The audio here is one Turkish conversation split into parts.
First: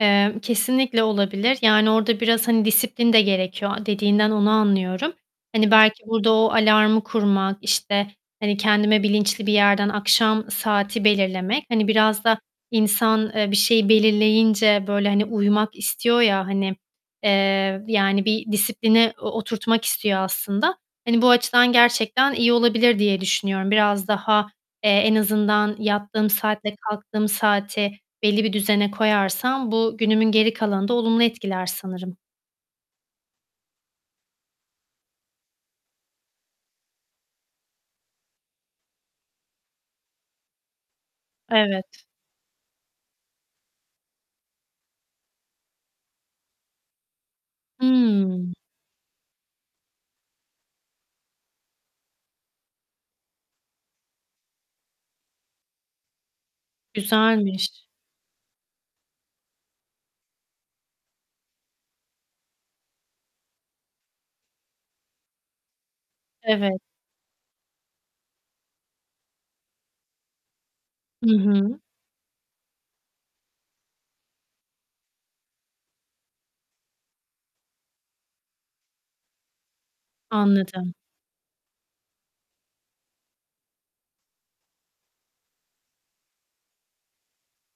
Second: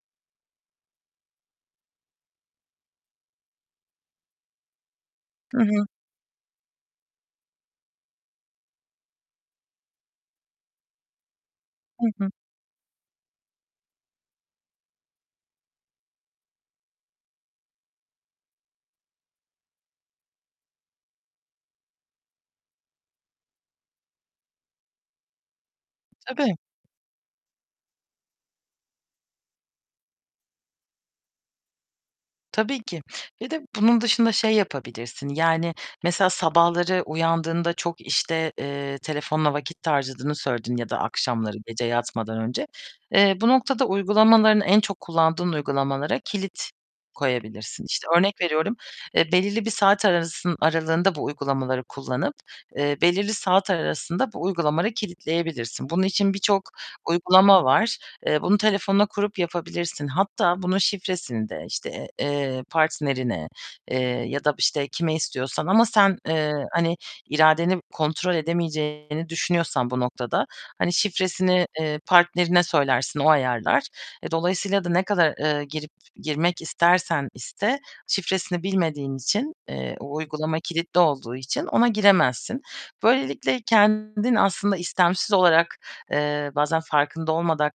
Eee, kesinlikle olabilir. Yani orada biraz, hani, disiplin de gerekiyor. Dediğinden onu anlıyorum. Hı Hani hı. belki, burada o alarmı kurmak, işte, hani, kendime bilinçli bir yerden akşam saati belirlemek, hani, Hı biraz hı. da insan, eee, bir şeyi belirleyince böyle, hani, uymak istiyor ya, hani, eee, yani bir disiplini o oturtmak istiyor aslında. Hani bu açıdan gerçekten iyi olabilir diye düşünüyorum. Biraz daha, eee, en azından, yattığım Tabii. saat ile kalktığım saati belli bir düzene koyarsam bu günümün geri kalanını da olumlu etkiler sanırım. Tabii ki ve de bunun dışında şey yapabilirsin: Yani mesela sabahları uyandığında çok, işte, eee, telefonla vakit harcadığını söyledin ya da akşamları gece Evet. yatmadan önce. Eee, bu noktada uygulamaların en çok kullandığın uygulamalara kilit koyabilirsin. İşte, örnek Hıı. veriyorum, eee, belirli bir saat arası aralığında bu uygulamaları kullanıp, eee, belirli saat arasında bu uygulamaları kilitleyebilirsin. Bunun için birçok uygulama Güzelmiş. var. Eee, bunu telefonuna kurup yapabilirsin. Hatta bunun şifresini de, işte, eee, partnerine, eee, ya da, işte, kime istiyorsan ama sen, eee, Evet. hani iradeni kontrol edemeyeceğini düşünüyorsan bu noktada; hani Hı şifresini, hı. eee, partnerine söylersin, o ayarlar. E, dolayısıyla da ne kadar, eee, girip girmek istersen iste, şifresini bilmediğin için, eee, o uygulama Anladım. kilitli olduğu için ona giremezsin. Böylelikle kendin aslında istemsiz olarak, eee, bazen farkında olmadan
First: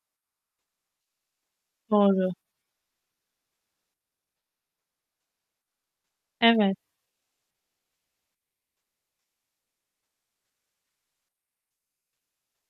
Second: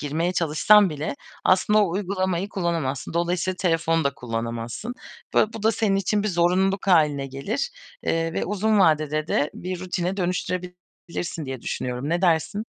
girmeye çalışsan bile aslında o Doğru. uygulamayı kullanamazsın. Dolayısıyla telefonu da kullanamazsın. Böyle bu da senin için bir Evet. zorunluluk hâline gelir, eee, ve uzun vadede de bir rutine dönüştürebilirsin diye düşünüyorum. Ne dersin?